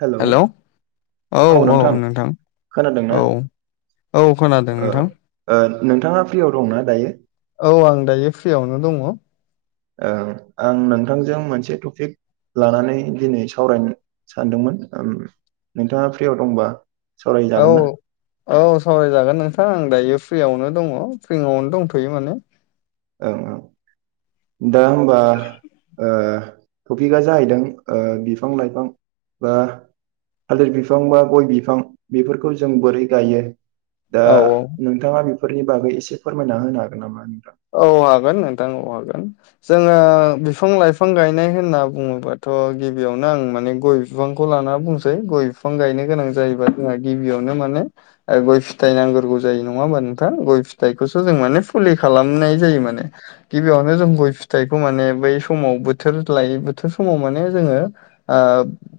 हेल' hello औ औ नोंथां खोनादोंना औ औ खोनादों ओ नोंथां नोंथाङा फ्रियाव दंना दायो औ आं दायो फ्रियावनो दङ ओं आं नोंथांजों मोनसे टपिक लानानै दिनै सावरायनो सानदोंमोन नोंथाङा फ्रियाव दंबा औ सावरायजागोन ना औ सावरायजागोन नोंथां आं दायो फ्रियावनो दङ फ्रिआवनो दंथ'यो माने ओं औं दा होमबा टपिकआ जाहैदों बिफां लाइफां बा थालिर बिफां बा गय बिफां बेफोरखौ जों बोरै गायो दा औ औ नोंथाङा बेफोरनि बागै एसे फोरमायना होनो हागोन नामा नोंथां औ हागोन नोंथां औ हागोन जोङो बिफां लाइफां गायनाय होनना बुङोबाथ' गिबियावनो आं माने गय बिफांखौ लाना बुंसै गय बिफां गायनो गोनां जायोबा जोंहा गिबियावनो माने गय फिथाइ नांग्रोगौ जायो नङा होमबा नोंथां गय फिथाइखौसो जों माने फुलि खालामनाय जायो माने गिबियावनो जों गय फिथाइखौ माने बै समाव बोथोर लाय बोथोर समाव माने जोङो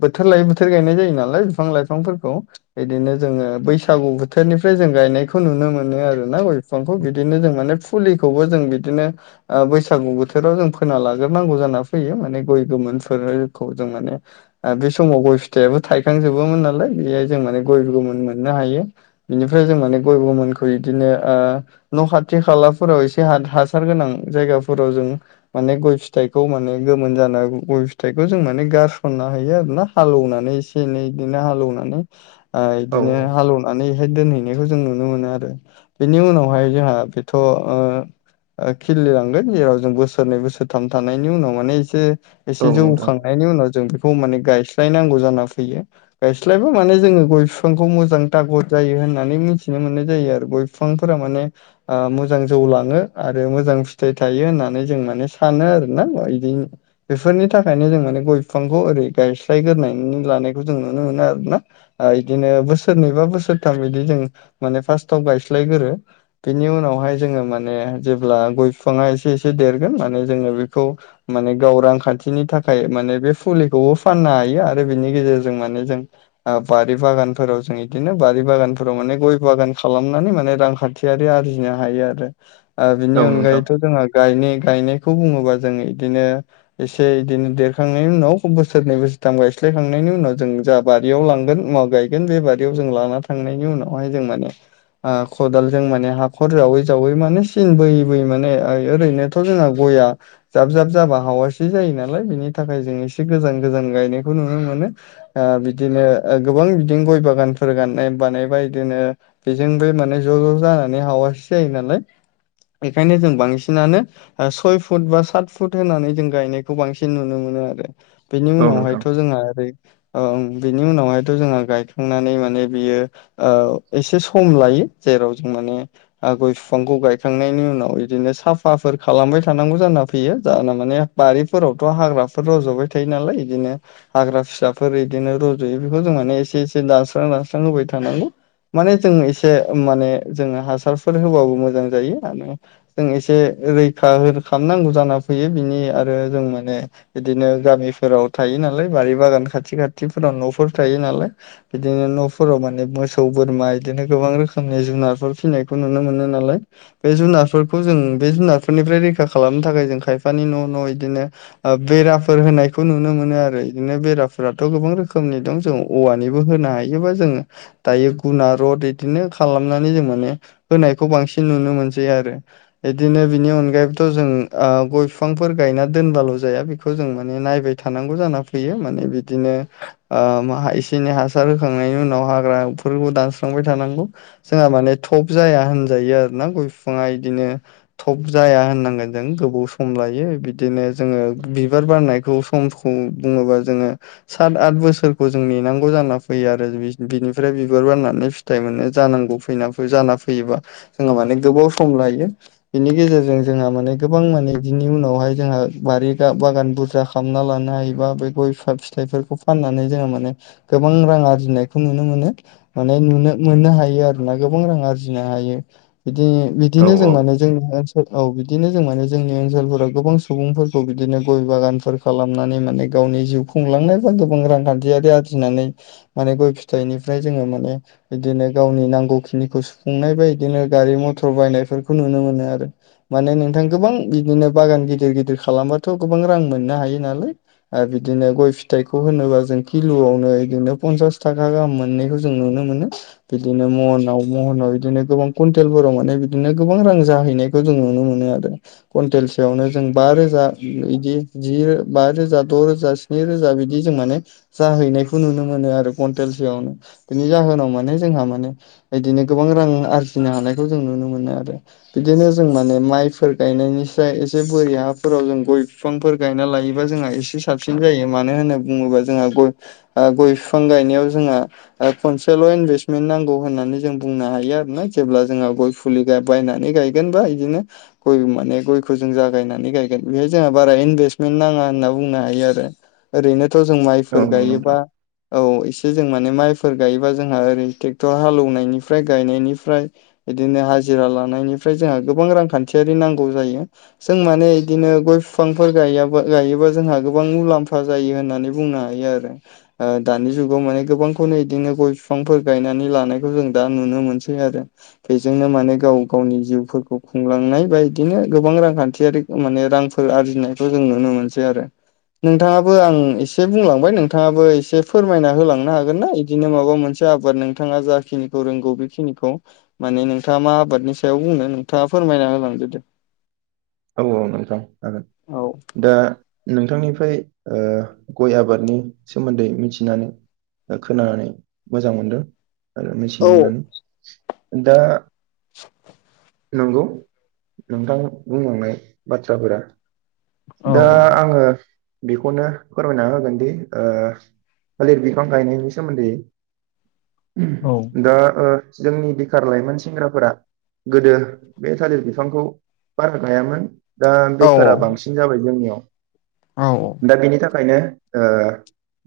बोथोर लायै बोथोर गायनाय जायो नालाय बिफां लाइफांफोरखौ बिदिनो जोङो बैसागु बोथोरनिफ्राय जों गायनायखौ नुनो मोनो आरोना गय बिफांखौ बिदिनो जों माने फुलिखौबो जों बिदिनो बैसागु बोथोराव जों फोना लाग्रोनांगौ जाना फैयो माने गय गोमोनफोरखौ जों माने बे समाव गय फिथाइाबो थायखांजोबोमोन नालाय बेहाय जों माने गय गोमोन मोननो हायो बिनिफ्राय जों माने गय गोमोन खौ बिदिनो न' खाथि खाला फोराव एसे ह हासार गोनां जायगाफोराव जों माने गय फिथाइखौ माने गोमोन जानो गय फिथाइखौ जों माने गारसननो होयो आरो ना हालौवनानै एसे एनै बिदिनो हालौवनानै औ इदिनो हालौनानै नानैहाय दोनहैनायखौ जों नुनो मोनो आरो बेनि उनावहाय जोंहा बेथ' खिलिलांगोन जेराव जों बोसोरनै बोसोरथाम थानायनि उनाव माने एसे औ एसे जौ नोंथां खांनायनि उनाव जों बेखौ माने गायस्लायनांगौ जाना फैयो गायस्लायबो माने जोङो गय बिफांखौ मोजां थागत जायो होननानै मिथिनो मोननाय जायो आरो गय फिफांफोरा माने ओ मो मोजां जौ लांङो आरो मोजां फिथाइ थायो होननानै जों माने सानो आरो ना बिदिनो बेफोरनि थाखायनो जों माने गय बिफांखौ ओरै गायस्लायग्रोनाय लानायखौ जों नुनो मोनो आरो ना आ इदिनो बोसोरनै बा बोसोरथाम इदिनो जों माने फार्स्टआव गायस्लायगोरो बिनि उनावहाय जोंङो माने जेब्ला गय फिफांङा एसे एसे देरगोन माने जोङो बेखौ माने गाव रांखान्थिनि थाखाय माने बे फुलिखौबो फाननो हायो आरो बेनि गेजेरजों माने जों बारि बागानफोराव जों बिदिनो बारि बागानफोराव माने गय बागान खालामनानै माने रांखान्थि आरि आरजिनो हायो आरो बिनि औ नोंथां अनगायैथ' जोंहा गाय गायनायखौ बुङोबा जों इदिनो एसे इदिनो देरखांनायनि उनाव बोसोरनै बोसोरथाम गायस्लायखांनायनि उनाव जों जा बारियाव लांगोन मा गायगोन बे बारियाव जों लाना थांनायनि उनावहाय जों माने खदालजों माने हाखर जावै जावै माने सिन बोयै बोयै माने ओरैनोथ' जोंना गया जाब जाब जाबा हावासि जायो नालाय बिनि थाखाय जों एसे गोजान गोजान गायनायखौ नुनो मोनो। ओ बिदिनो गोबां बिदिनो गय बागानफोर गायनाय बानायबाय बिदिनो बेजोंबो माने ज' ज' जानानै हावासि जायो नालाय बेखायनो जों बांसिनानो ओ सय फुट बा सात फुट होनानै जों गायनायखौ बांसिन नुनो मोनो आरो। बेनि औ नोंथां उनावहायथ' जोंहा ओरै ओ बिनि उनावहायथ' जोंहा गायखांनानै माने बियो ओ एसे सम लायो जेराव जों माने ओ गय बिफांखौ गायखांनायनि उनाव बिदिनो साफाफोर खालामबाय थानांगौ जाना फैयो जाना माने बारिफोरावथ' हाग्राफोर रज'बाय थायो नालाय इदिनो हाग्रा फिसाफोर इदिनो रज'यो बेखौ जों माने एसे एसे दानस्रां दानस्रां होबाय थानांगौ। माने जों एसे माने जोंङो हासारफोर होबाबो मोजां जायो आरो। जों एसे रैखा खालामनांगौ जाना फैयो बिनि आरो जों माने बिदिनो गामिफोराव थायो नालाय बारि बागान खाथि खाथिफोराव न'फोर थायो नालाय बिदिनो न'फोराव माने मोसौ बोरमा इदिनो गोबां रोखोमनि जुनारफोर फिनाय खौ नुनो मोनो नालाय बे जुनारफोरखौ जों बे जुनारफोरनिफ्राय रैखा खालामनो थाखाय जों खायफानि न' न' इदिनो ओ बेराफोर होनायखौ नुनो मोनो आरो बिदिनो बेराफोराथ' गोबां रोखोमनि दं जों औवानिबो होनो हायोबा जोंङो दायो गुना रद बिदिनो खालामनानै जों माने होनायखौ बांसिन नुनो मोनसै आरो इदिनो बिनि अनगायैबोथ' जों ओ गय बिफांफोर गायना दोनबाल' जाया बेखौ जों माने नायबाय थानांगौ जाना फैयो माने बिदिनो ओ मा इसे एनै हासार होखांनायनि उनाव हाग्रा फोरखौ दानस्रांबाय थानांगौ जोंहा माने थुप जाया होनजायो आरोना गय फिफांङा इदिनो थब जाया होननांगोन जों गोबाव सम लायो बिदिनो जोंङो बिबार बारनायखौ समखौ बुंङोबा जोंङो सात आत बोसोरखौ जों नेनांगौ जाना फैयो आरो बिनिफ्राय बिबार बारनानै फि थाइ मोनो जानांगौ फैना जाना फैयोबा जोंहा माने गोबाव सम लायो। बिनि गेजेरजों जोंहा माने गोबां माने बिनि उनावहाय जोंहा बारि बागान बुथुम बुरजा खालामना लानो हायोबा बे गय फिथायफोरखौ फाननानै जोंङो माने गोबां रां आरजिनायखौ नुनो मोनो माने नुनो मोननो हायो आरो ना गोबां रां आरजि जिनो हायो बिदिनो औ बिदिनो जों औ माने जोंनि ओनसोलाव बिदिनो जों माने जोंनि ओनसोलफोराव गोबां सुबुंफोरखौ बिदिनो गय बागानफोरखौ खालामनानै माने गावनि जिउ खुंलांनाय बा गोबां रांखान्थियारि आरजिनानै माने गय फिथाइनिफ्राय जोंङो माने बिदिनो गावनि नांगौ खिनिखौ सु नुनाय बायदिनो गारि मथर बायनायफोरखौ नुनो मोनो आरो। माने नोंथां गोबां बिदिनो बागान गिदिर गिदिर खालामबाथ' गोबां रां मोननो हायो नालाय आरो बिदिनो गय फिथाइखौ होनोबा जों किल'आवनो बिदिनो फनसास थाखा गाहाम मोननाय जों नुनो मोनो बिदिनो महनाव महनाव बिदिनो गोबां कुन्टेलफोराव माने बिदिनो गोबां रां जाहैनायखौ जों नुनो मोनो आरो कुन्टेल सोआवनो जों बा रोजा बिदि जि बा रोजा द' रोजासो स्नि रोजा बिदि जों माने जाहैनायखौ नुनो मोनो आरो कुन्टेलसोआवनो बिनि जाहोनाव माने जोंहा माने बिदिनो गोबां रां आरजिनो हानायखौ जों नुनो मोनो आरो बिदिनो जों माने माइफोर गायनायनिफ्राय एसे बोरि हाफोराव जों गय फिफांफोर गायना लायोबा जोंहा एसे साबसिन जायो मानो होनना बुंङोब्ला जोंहा गय ओ गय बिफां गायनायाव जोंहा ओ खनसेल' इनभेस्मेन्ट नांगौ होननानै जों बुंनो हायो आरो। जेब्ला जोंङो गय फुलि बायनानै गायगोनबा इदिनो गय माने गयखौ जों जागायनानै गायगोन बेहाय जोंहा बारा इनभेस्टमेन्ट नांङा होनना बुंनो हायो आरो। ओरैनोथ' जों औ माइफोर नोंथां गायोबा औ एसे जों माने माइफोर गायोबा जोंहा ओरै ट्रेक्टर हालेवनायनिफ्राय गायनायनि फ्राय बिदिनो हाजिरा लानायनिफ्राय जोंहा गोबां रांखान्थियारि नांगौ जायो जों माने बिदिनो गय बिफांफोर गायाबा गायोबा जोंहा गोबां मुलाम्फा जायो होननानै बुंनो हायो आरो दानि जुगाव माने गोबांखौनो इदिनो गय बिफांफोर गायनानै लानायखौ जों दा नुनो मोनसै आरो बेजोंनो माने गाव गावनि जिउफोरखौ खुंलांनाय बाइदिनो गोबां रांखान्थियारि माने रांफोर आरजिनायखौ जों नुनो मोनसै आरो नोंथांङाबो आं एसे बुंलांबाय नोंथांङाबो एसे फोरमायना होलांनो हागोन ना बिदिनो माबा मोनसे फसा आबाद नोंथांङा जाखिनिखौ रोंगौ बेखिनिखौ माने नोंथांङा मा आबादनि सायाव बुंनो नोंथांङा फोरमायना लांदो दे औ औ नोंथां हागोन औ दा नोंथां निफ्राय गय आबादनि सोमोन्दै मिथिनानै खोनानानै मोजां मोनदों आरो मिथिनो औ मोननानै दा नंगौ नोंथां बुंलांनाय बाथ्राफोरा औ दा आंङो बेखौनो फोरमायना होगोनदि थालिर बिफां गायनायनि सोमोन्दै औ दा जोंनि बेखार लाइमोन सेंग्राफोरा गोदो बे थालिर बिफांखौ बारा गायामोन दा औ बेखारा बांसिन जाबाय जोंनियाव औ दा बिनि थाखायनो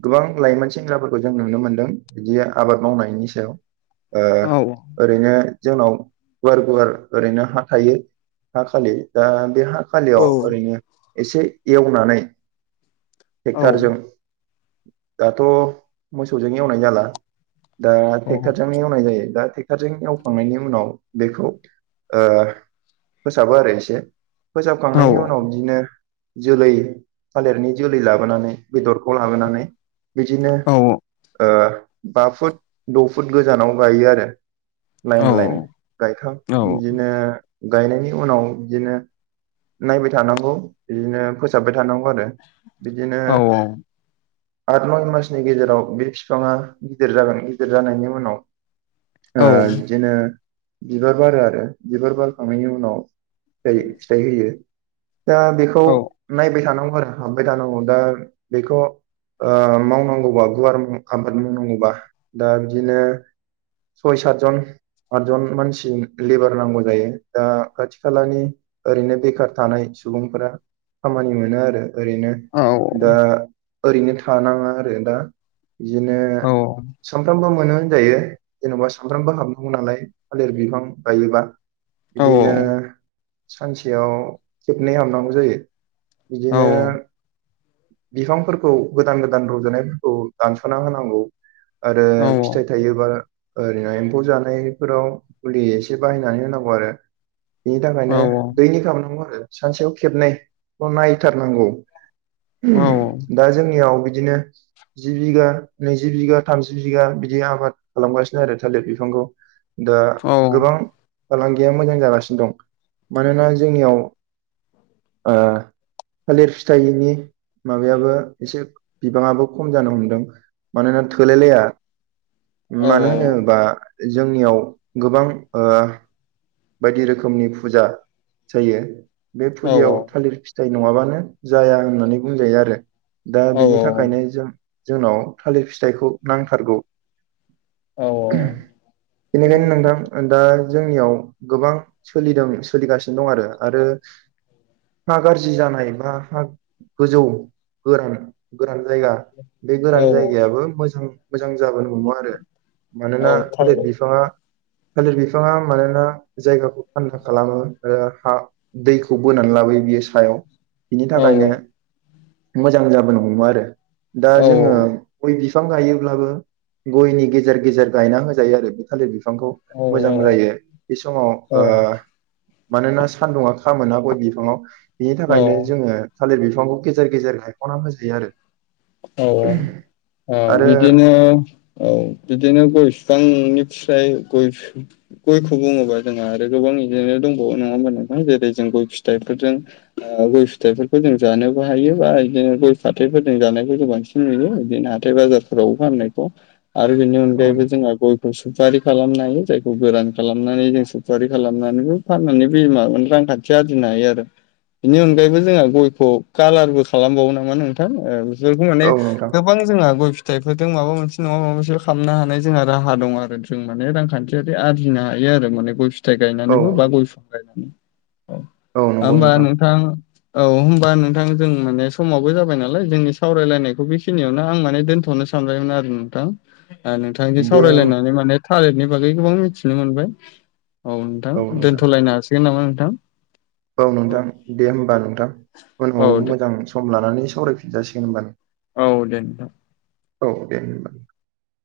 गोबां लाइमोन सेंग्राफोरखौ जों नुनो मोनदों बिदि आबाद मावनायनि सायाव औ ओरैनो जोंनाव गुवार गुवार ओरैनो हा थायो हा खालि दा बे हा औ खालियाव ओरैनो एसे एवनानै औ टेक्टरजों दाथ मोसौजों एवनाय जाला दा टेक्टर जोंनो एवनाय जायो दा टेक्टर जों एवखांनायनि उनाव बेखौ फोसाबो आरो एसे औ फोसाबखांनायनि उनाव बिदिनो जोलै थालिरनि जोलै लाबोनानै बेदरखौ लाबोनानै बिदिनो औ बा फुट द फुट गोजानाव गायो आरो लाइन लाइन औ गायखां बिदिनो गायनायनि उनाव बिदिनो नायबाय थानांगौ बिदिनो फोसाबबाय थानांगौ आरो बिदिनो आठ नय मासनि गेजेराव बे बिफांङा गिदिर जागोन गिदिर जानायनि उनाव बिदिनो बिबार बारो आरो बिबार बारखांनायनि उनाव फिथाइ होयो दा बेखौ नायबाय थानांगौ आरो हाबबाय थानांगौ दा बेखौ ओ मावनांगौबा गुवार आबाद मावनांगौबा दा बिदिनो सय सातजन आतजन मानसि लेबार नांगौ जायो दा खाथि खालानि ओरैनो बेखार थानाय सुबुंफोरा खामानि मोनो आरो ओरैनो दा ओरैनो थानाङा आरो दा बिदिनो सानफ्रामबो मोनो होनजायो जेनबा सानफ्रामबो हाबनांगौ नालाय थालिर बिफां गायोबा बिदिनो सानसेयाव खेबनै हाबनांगौ जायो बिदिनो बिफांफोरखौ गोदान गोदान रजनाय फोरखौ दानसना होनांगौ आरो फिथाइ थायोबा ओरैनो एम्फौ जानायफोराव मुलि एसे बाहायनानै होनांगौ आरो बिनि थाखायनो दैलि हाबनांगौ आरो सानसेयाव खेबनैखौ नायथारनांगौ दा जोंनियाव बिदिनो जि बिगा नैजि बिगा थामजि बिगा बिदि आबाद खालामगासिनो आरो थालिर बिफांखौ दा गोबां फालांगिया मोजां जागासिनो दं मानोना जोंनियाव ओ थालिर फिथाइनि माबायाबो एसे बिबाङाबो खम जानो हमदों मानोना थोलायलाया मानो होनोबा जोंनियाव गोबां ओ बायदि रोखोमनि फुजा जायो बे औ फुजायाव थालिर फि जाय नङाबानो जाया होननानै बुंजायो आरो दा औ बिनि औ थाखायनो जों जोंनाव थालिर फिथाइखौ नांथारगौ औ बेनिखायनो नोंथां दा जोंनियाव गोबां सोलिदों सोलिगासिनो दं आरो आरो हा गारजि जानाय ब्रा हा गोजौ गोरान गोरान जायगा बे औ गोरान जायगायाबो मोजां मोजां जाबोनो हमो आरो मानोना औ थारैनो थालिथ बिफाङा थालिर बिफाङा मानोना जायगाखौ थान्दा खालामो ओ हा दैखौ बोनानै लाबोयो बियो सायाव बिनि औ थाखायनो मोजां जाबोनो हमो आरो दा थारैनो औ जोङो गय फां गायोब्लाबो गयनि गेजेर गेजेर गायना होजायो आरो बे थालिर बिफांखौ औ मोजां जायो [unintelligible] ओ औ मानोना सान्दुंङा खामोना गय बिफाङाव बि थाखायनो औ जोङो थालिर बिफांखौ गेजेर गेजेर गायखना होजायो आरो औ औ ओ आरो बिदिनो औ बिदिनो गय बिफांनि [unintelligible] गय गयखौ बुङोबा जोंहा आरो गोबां बिदिनो दंबावो नङा होमबा नोंथां जेरै जों गय फिथाइफोरजों आ गय फिथाइफोरखौ जों जानोबो हायो बा बिदिनो गय फाथैफोरजों जानाय गयखौ बांसिन नुयो बिदिनो हाथाय बाजारफोराव फाननायखौ आरो बेनि अनगायैबो औ जोंहा गय गय सुफारि खालामनो हायो जायखौ गोरान खालामनानै जों सुफारि खालामनानैबो फाननानै बे [unintelligible] रां [unintelligible] [unintelligible] हायो आरो बिनि अनगायैबो जोंहा गयखौ कालारबो खालामबावो नामा नोंथां ओ [unintelligible] बुंनानै औ नोंथां गोबां जोंहा गय फिथाइफोरजों माबा मोनसे नङा माबा मोनसे खालामनो हानाय जोंहा राहा दं आरो जों माने रांखान जेदे आरजिनो हायो आरो माने गय फि थाइ औ गायनानैबो बा गय [unintelligible] औ नंगौ होमबा नोंथां औ होमबा नोंथां जों माने समावबो जाबाय नालाय जोंनि सावरायलायनायखौ बेखिनियावनो आं माने दोनथ'नो सानबायमोन आरो नोंथां आ नोंथांजों दे औ सावरायलायनानै माने थालिरनि बागै गोबां मिथिनो मोनबाय औ नोंथां दोन्थ'लायनो हासिगोन नामा नोंथां? औ नोंथां दे होमबा नोंथां औ उनाव दे मोजां सम लानानै सावराय फिनजासिगोन होमबा औ दे नोंथां औ दे होनबा